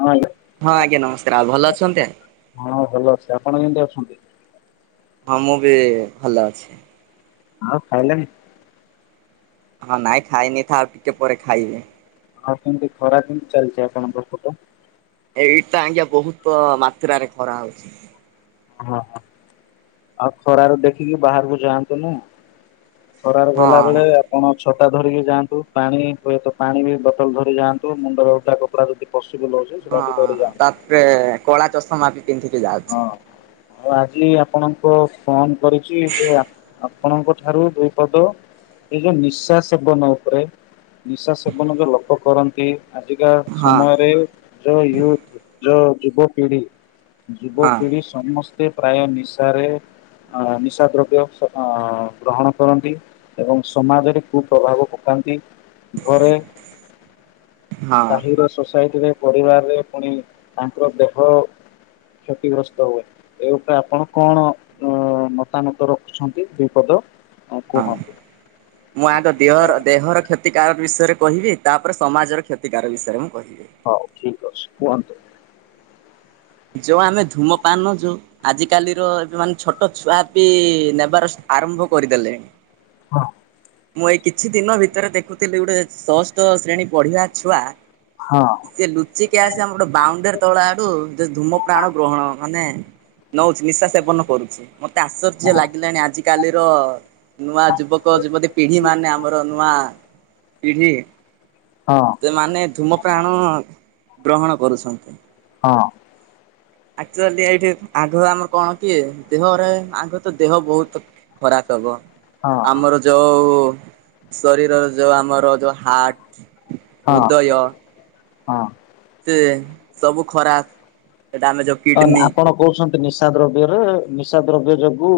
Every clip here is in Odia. ହଁ ହଁ ଆଜ୍ଞା ନମସ୍କାର ଆଉ ଭଲ ଅଛନ୍ତି? ହଁ ଭଲ ଅଛି ଆପଣ କେମିତି ଅଛ ଛନ୍ତି ବ-ମୁଁ ବି ଭଲଅଛି। ଆଉ ଖାଇଲଣିି? ହଁ ନାଇଁ ଖାଇନି ଥା ଆଉ ଟିକେପରେ ଖାଇବି। ଆଉ କେମତି ଖରା କେମତି ଚାଲଚି ଆପଣଙ୍କ ପଟେ? ଏଇଠ୍ ଆଜ୍ଞା ବୋହୁତ ମାତ୍ରାରେ ଖରା ହୋଉଚି। ହଁ ହଁ ଆଉ ଖରାରେ ଦେଖିକି ବାହାରକୁ ଯାଆନ୍ତୁନି। ଖରାରେ ହଁ ଗଲାବେଳେ ଆପଣ ଛ ଛତା ଧରିକି ଯାଆନ୍ତୁ ପାଣି ହୁଏତ ପାଣି ବି ବୋଟଲ ଧରିକି ଯାଆନ୍ତୁ ମୁଣ୍ଡରେ ଓଦା କପଡ଼ା ଯଦି ପସ୍ ହଁ ତାପରେ କଳା ଚଷମା ବିି ପିନ୍ଧିକି ଯାଉଛି। ହଁ। ଆଉ ଆଜି ଆପଣଙ୍କୁ ଫୋନ କରିଚି ଯେ ଆପ-ଆପଣଙ୍କ ଠାରୁ ଦୁଇ ପଦ ଏଇ ଯୋଉ ନିଶା ସେବନ ଉପରେ ନିଶା ସେବନ ଯୋଉ ଲୋକ କରନ୍ତି। ଆଜିକା ହଁ ସମୟରେ ଯୋଉ ୟୁଥ ଯୋଉ ଯୁବପିଢି ହଁ। ଯୁବପିଢି ସମସ୍ତେ ପ୍ରାୟ ନିଶାରେ ଅ ନିଶା ଦ୍ରବ୍ୟ ସ-ଅ-ଗ୍ରହଣ କରନ୍ତି ଏବଂ ସମାଜରେ କୁପ୍ରଭାବ ପକା ନ୍ତି ଘରେ, ହଁ ସାହିର, ସୋସାଇଟିରେ ପରିବାରରେ ପୁଣି ତାଙ୍କର ଦେହ କ୍ଷତିଗ୍ରସ୍ତ ହୁଏ, ଏ ଉପରେ ଆପଣ କଣ ଅ-ମତାମତ ରଖୁଛନ୍ତି ଦୁଇପଦ ଆଉ ହଁ। କୁହନ୍ତୁ? ମୁଁ ଆଗ ଦିହର-ଦେହର କ୍ଷତିକାରକ୍ ବିଷୟରେ କହିବି ତାପରେ ସମାଜର କ୍ଷତିକାର ବିଷୟରେ ମୁଁ କହିବି। ହୋଉ ଠିକ ଅଛି କୁହନ୍ତୁ? ଯୋଉ ଆମେ ଧୂମ ପାନ ଯୋଉ ଆଜିକାଲିର ଏବେ ମାନେ ଛୋଟ ଛୁଆ ବି ନେବାର ଆରମ୍ଭ କରିଦେଲେଣି। ହଁ। ମୁଁ ଏଇ କିଛି ଦିନ ଭିତରେ ଦେଖୁଥିଲି ଗୋଟେ ଷଷ୍ଠ ଶ୍ରେଣୀ ପଢିବା ଛୁଆ ହଁ। ସେ ଲୁଚିକି ଆସି ଆମର ଗୋଟେ ବାଉଣ୍ଡରୀ ତଳଆଡୁ ଯେ ଧୂମପ୍ରାଣ ଗ୍ରହଣ ମାନେ ନୋଉଚି ନିଶା ସେବନ କରୁଚି ମତେ ଆଶ୍ଚର୍ଯ୍ୟ ହଁ ଲାଗିଲାଣି ଆଜିିକାଲି ତ ନୂଆ ଯୁବକ ଯୁବତୀ ପିଢି ମାନେ ଆମର ନୂଆ ପିଢି ହଁ ସେମାନେ ଧୂମ ପ୍ରାଣ ଗ୍ରହଣ କରୁଛନ୍ତି। ହଁ। ଆକ୍ଚ୍ୟାଲି ଏଇଠି ଆଗ ଆମର କଣ କି ଦେହରେ ଆଗ ତ ଦେହ ବହୁତ ଖରାପ୍ ହବ। ଆମର ଯୋଉ ଶରୀରର ଯୋଉ ଆମର ଯୋଉ ହାର୍ଟ ହଁ ହୃଦୟ। ହଁ। ସେ ସବୁ ଖରାପ। ସେଟା ଆମେ ଯୋଉ ତ କିଡନୀ ଆପଣ କହୁଛନ୍ତି ନିଶା ଦ୍ରବ୍ୟରେ ନିଶା। ଦ୍ରବ୍ୟ ଯୋଗୁ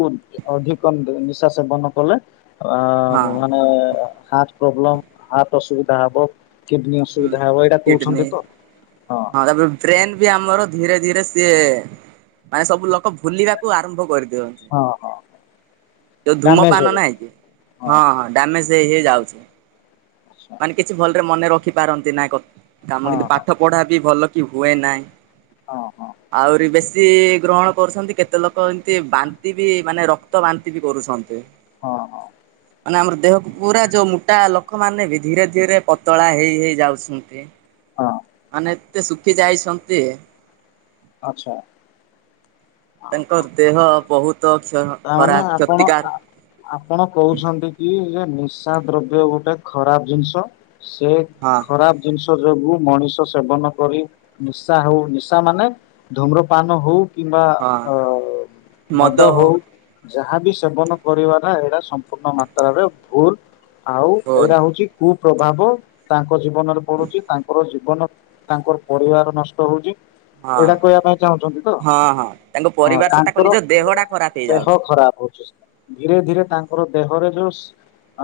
ଅଧିକ ନିଶା ସେବନ କଲେ। ଆଁ ହଁ ମାନେ ହାର୍ଟ ପ୍ରୋବ୍ଲେମ ହାର୍ଟ ଅସୁବିଧା ହେବ। ହୁଁ କିଡିନୀ ହଁ ତାପରେ ବ୍ରେନ ବି ଆମର ଧୀରେ ଧୀରେ ସିଏ ମାନେ ସବୁ ଲୋକ ଭୁଲିବାକୁ ଆରମ୍ଭ କରିଦିଅନ୍ତି। ହଁ ହଁ ଯୋଉ ଡ୍ୟାମେଜ ଧୂମପାନ ନାହିଁ କି ହଁ ହଁ ଡ୍ୟାମେଜ୍ ହେଇ ହେଇ ଯାଉଛି। ଆଛା ମାନେ କିଛି ଭଲରେ ମନେ ରଖିପାରନ୍ତି ନା କ କାମ ହଁ କିନ୍ତୁ ହଁ ପାଠ ପଢା ବି ଭଲ କି ହୁଏ ନା। ହଁ ହଁ ଆହୁରି ବେଶୀ ଗ୍ରହଣ କରୁଛନ୍ତି। କେତେ ଲୋକ ଏମିତି ବାନ୍ତି ବି ମାନେ ରକ୍ତ ବାନ୍ତି ବି କରୁଛନ୍ତି। ହଁ ହଁ। ମାନେ ଆମର ଦେହ ପୁରା ଯୋଉ ମୁଟା ଲୋକ ମାନେ ବି ଧୀରେ ଧୀରେ ପତଳା ହେଇ ହେଇ ଯାଉଛନ୍ତି। ହଁ ମାନେ ଏତେ ଶୁକି ଯାଇଛନ୍ତି। ଆଚ୍ଛା। ତାଙ୍କ ଦେହ ବୋହୁତ କ୍ଷ ତାମାନେ ଖରାପ ଆପଣ କ୍ଷତିକାର ଆପଣ କହୁଛନ୍ତି କି ଯେ ନିଶା ଦ୍ରବ୍ୟ ଗୋଟେ ଖରାପ ଜିନିଷ ସେ ହଁ ଖରାପ ଜିନିଷ ଯୋଗୁ। ମଣିଷ ସେବନ କରି ନିଶା ହୋଉ ନିଶା ମାନେ ଧୂମ୍ରପାନ ହୋଉ କିମ୍ବା ହଁ ଅଁ ମଦ ହୋଉ। ଯାହାବି ସେବନ କରିବା ନା ଏରା ସମ୍ପୂର୍ଣ୍ଣ ମାତ୍ରାରେ ଭୁଲ। ଆଉ ଗୋଲ ଏଇରା ହୋଉଛି କୁ ପ୍ରଭାବ ତାଙ୍କ ଜୀବନରେ ପଡ଼ୁଚି ତାଙ୍କର ଜୀବନ ତାଙ୍କର ପରିବାର ନଷ୍ଟ ହୋଉଚି। ହଁ ଏଇଟା କହିବା ପାଇଁ ଚାହୁଁଛନ୍ତି ତ। ହଁ ହଁ ତାଙ୍କ ହଁ ପରିବାର ସହ ତାଙ୍କ ତାଙ୍କର ନିଜ ଦେହଟା ଖରାପ ଦେହ ହେଇଯାଉଛି। ଖରାପ ହୋଉଛି ଧୀରେ ଧୀରେ ତାଙ୍କର ଦେହରେ ଯୋଉ ସ୍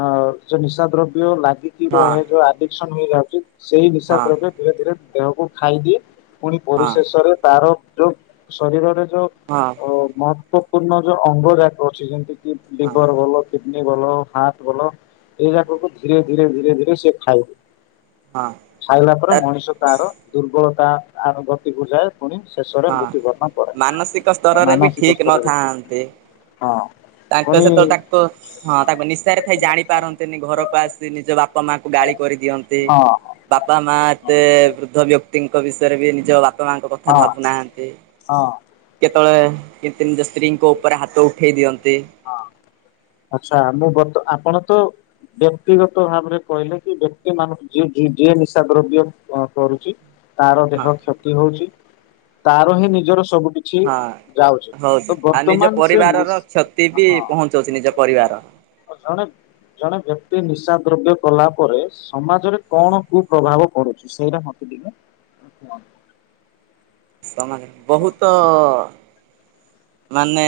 ଅଁ ଯୋଉ ନିଶା ଦ୍ରବ୍ୟ ଲାଗିକି ହଁ ରହେ ଯୋଉ ଆଡିକ୍ସନ୍ ହୋଇଯା ସେଇ ନିଶା ହଁ ଦ୍ରବ୍ୟ ଧୀରେ ଧୀରେ ଦେହକୁ ଖାଇଦିଏ ପୁଣି ହଁ ପରିଶେଷରେ ତାର ଯୋଉ ଶରୀରରେ ଯୋଉ ହଁ ଅଁ ମହତ୍ୱପୂର୍ଣ୍ଣ ଯୋଉ ଅଙ୍ଗ ଗୁରାକ ଅଛି ଯେମିତିକି କି ହଁ ଲିଭର୍ ଭଲ କି ନି ଭଲ ହାର୍ଟ ଭଲ ଏଇରା ଙ୍କକୁ ଧୀରେ ଧୀରେ ଧୀରେ ଧୀରେ ସିଏ ଖାଇବ ହଁ ଖାଇଲା ପରେ ତା ମଣିଷ ତାର ଦୁର୍ବଳତା ଆର ଗତି କୁ ଯାଏ ପୁଣି ଶେଷରେ ହଁ। ମୃତ୍ୟୁବରଣ କରେ। ମାନସିକ ସ୍ତରରେ ବି ମାନସିକ ଠିକ୍ ସ୍ତରରେ ନଥାନ୍ତି। ହଁ ତାଙ୍କ ପୁଣି ସହିତ ତାଙ୍କ ହଁ ତାପରେ ନିଶାରେ ଥାଇ ଜାଣି ପାରନ୍ତିନି ଘରକୁ ଆସି ନିଜ ବାପ ମା ଗାଳି କରିଦିଅନ୍ତି ହଁ ବାବା ମାଆ ହଁ ଏତେ ବୃଦ୍ଧ ବ୍ୟକ୍ତି ଙ୍କ ବିଷୟରେ ବି ନିଜ ବାପା ମାଆ ଙ୍କ କଥା ଭାବୁନାହାନ୍ତି। ହଁ କେତୋବେଳେ କେନ୍ତି ନିଜ ସ୍ତ୍ରୀଙ୍କ ଉପରେ ହାତ ଉଠେଇ ଦିଅ ହଁ। ବ୍ୟକ୍ତିଗତ ଭାବରେ କହିଲେ କି ବ୍ୟକ୍ତି ମାନଙ୍କୁ ଯିଏ ଯିଏ ଯିଏ ନିଶା ଦ୍ରବ୍ୟ ଅଁ କରୁଚି। ତାର ଦେହ ହଁ କ୍ଷତି ହୋଉଛି ତାର ହିଁ ନିଜର ସବୁ କିଛି ହଁ। ଯାଉଛି ହଉଛି ତ ଆଉ ନିଜ ବର୍ତ୍ତମାନ ସେ ନି ପରିବାରର କ୍ଷତି ବି ପହଞ୍ଚଉଛି ନିଜ ପରିବାର। ଜଣେ ଜଣେ ବ୍ୟକ୍ତି ନିଶା ଦ୍ରବ୍ୟ କଲା ପରେ ସମାଜରେ କଣ କୁ ପ୍ରଭାବ ପଡୁଛି ସେଇଟା [inaudible] ସମାନେ ବହୁତ ମାନେ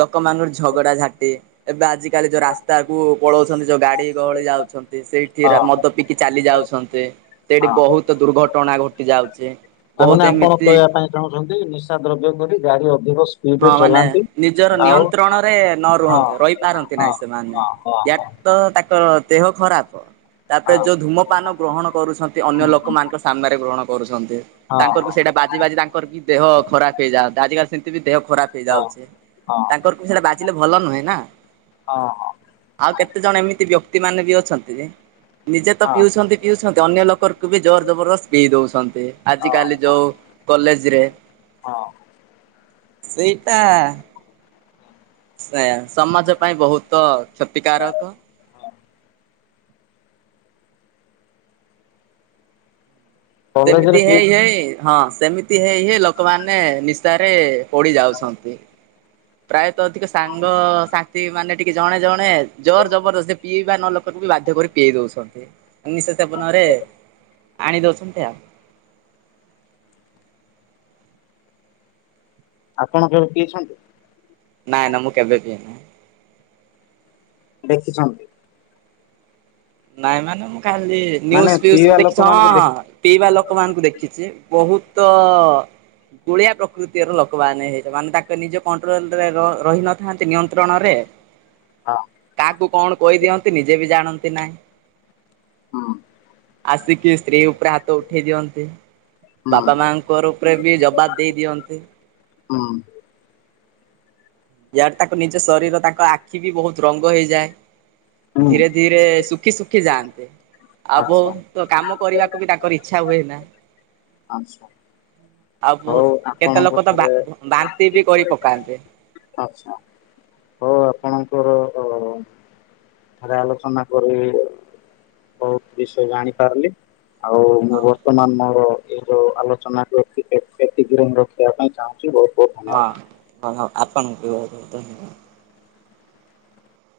ଲୋକମାନଙ୍କର ଝଗଡା ଝାଟି, ଏବେ ଆଜିକାଲି ଯୋଉ ରାସ୍ତା କ ପଳଉଛନ୍ତି, ଯୋଉ ଗାଡି ଗହଳି ଯାଉଛନ୍ତି ସେଇଠି ମଦ ହଁ ପିିକି ଚାଲି ଯାଉଛନ୍ତି। ସେଠି ହଁ ବହୁତ ଦୁର୍ଘଟଣା ଘଟି ଯାଉଛି। ତା ବହୁତ ମାନେ ଆପଣ ଏମିତି କହିବା ପାଇଁ ଚାହୁଁଛନ୍ତି ନିଶା ଦ୍ରବ୍ୟ କରି ଗାଡି ଅଧିକ ହଁ ସ୍ପିଡରେ ମାନେ ଚଲାନ୍ତି। ନିଜର ଆଉ ନିୟନ୍ତ୍ରଣରେ ନ ହଁ ରୁହନ୍ତି ରହିପାରନ୍ତି ହଁ ନାହିଁ ସେମାନେ। ହଁ ହଁ ହଁ [unintelligible] ତ ତାଙ୍କ ଦେହ ଖରାପ। ତାପରେ ହଁ ଯୋଉ ଧୂମପାନ ଗ୍ରହଣ କରୁଛନ୍ତି ଅନ୍ୟ ହୁଁ ହୁଁ ଲୋକମାନଙ୍କ ସାମ୍ନାରେ ଗ୍ରହଣ କରୁଛନ୍ତି। ହଁ ତାଙ୍କର ତ ହଁ ସେଇଟା ବାଜି ବାଜି ତାଙ୍କର କି ଦେହ ଖରାପ ହେଇଯାନ୍ତା। ଆଜିକାଲି ସେମିତି ଦେହ ଖରାପ ହଁ ହେଇଯାଉଛି। ହଁ ହଁ ତାଙ୍କର ବି ସେଟା ବାଜିଲେ ଭଲ ନୁହେଁ ନା। ହଁ ଆଉ କେତେ ଜଣ ଏମିତି ବ୍ୟକ୍ତି ମାନେ ବି ଅଛନ୍ତି ଯେ ନିଜେ ତ ହଁ ପିଉଛନ୍ତି ପିଉଛନ୍ତି ଅନ୍ୟ ଲୋକଙ୍କୁ ବି ଜୋର ଜବରଦସ୍ତ ପେଇ ଦଉଛନ୍ତି। ଆଜିକାଲି ହଁ ଯୋଉ କଲେଜରେ ହଁ। ସେଇଟା ଏ ସମାଜ ପାଇଁ ବହୁତ କ୍ଷତିକାରକ। କଲେଜରେ ସେମିତି ପିଇ ହେଇ ହେଇ ହଁ ସେମିତି ହେଇ ହେଇ ଲୋକମାନେ ନିଶାରେ ପଡ଼ିଯାଉଛନ୍ତି। ପ୍ରାୟତଃ ଅଧିକ ସାଙ୍ଗ ସାଥି ମାନେ ଟିକେ ଜଣେ ଜଣେ ଜୋର ଜବରସ୍ତ ପିଇବା ନଲୋକ ବାଧ୍ୟ କରି ପିଏଇ ଦଉଛନ୍ତି। ନିଶା ସେବନରେ ଆଣି ଦେଉଛନ୍ତି ଆଉ। [inaudible] ଆପଣ କେବେ ପିଇଛନ୍ତି? ନାଇଁ ନା ମୁଁ କେବେ ପିଏନା। ଦେଖିଛନ୍ତି। ନାଇଁ ମାନେ ମୁଁ ଖାଲି ନ୍ୟୁଜ ମାନେ ଫିଉଜରେ ପିଇବା ଦେଖିଛି। ଲୋକମାନଙ୍କୁ ଦେଖି ହଁ ପିଇବା ଲୋକମାନଙ୍କୁ ଦେଖିଛି। ବହୁତ ଗୁଳିଆ ପ୍ରକୃତିର ଲୋକମାନେ ହେଇ ମାନେ ତାଙ୍କ ନିଜ କଣ୍ଟ୍ରୋଲ ରେ ରହି ନଥାନ୍ତି। ନିୟନ୍ତ୍ରଣ ନ ରେ ହଁ। କୁ କଣ କହିଦିଅନ୍ତି ନିଜେ ବି ଜାଣନ୍ତି ନାହିଁ। ହଁ। ଆସିକି ସ୍ତ୍ରୀ ଉପରେ ହାତ ଉଠେଇ ଦିଅନ୍ତି। ହୁଁ ବାପା ମାଙ୍କ ଉପରେ ବି ଜବାବ ଦେଇ ଦିଅନ୍ତି। ହୁଁ ୟାର ତାଙ୍କ ନିଜ ଶରୀର ତାଙ୍କ ଆଖି ବି ବହୁତ ରଙ୍ଗ ହେଇଯାଏ। ହୁଁ ଧୀରେ ଧୀରେ ଶୁଖି ଶୁଖି ଯାଆନ୍ତେ। ଆ ଆଚ୍ଛା ବହୁତ କାମ କରିବାକୁ ବି ତାଙ୍କର ଇଚ୍ଛା ହୁଏ ନା। ଆଚ୍ଛା ଆଉ ହଉ ବହୁତ କେତେ ଆପଣଙ୍କ ଲୋକ ତ ବା ଠାରେ ବାନ୍ତି ବି କରି ପକାନ୍ତି। ହଁ ଆପଣଙ୍କର। [unintelligible] ରେ ଆଲୋଚନା କରି ବହୁତ ବିଷୟ ଜାଣି ପାରିଲି। ଆଉ ମୁଁ ହଁ ବର୍ତ୍ତମାନ ମୋର ଏଇ ଯୋଉ ଆଲୋଚନା କୁ ଏତିକି ଏତିକିରେ ମୁଁ ରଖିବା ପାଇଁ ଚାହୁଁଛି। ବହୁତ ବହୁତ ଧନ୍ୟବାଦ। ହଁ ଆପଣ ଙ୍କୁ ବହୁତ୍ ବହୁତ୍ ଧନ୍ୟବାଦ।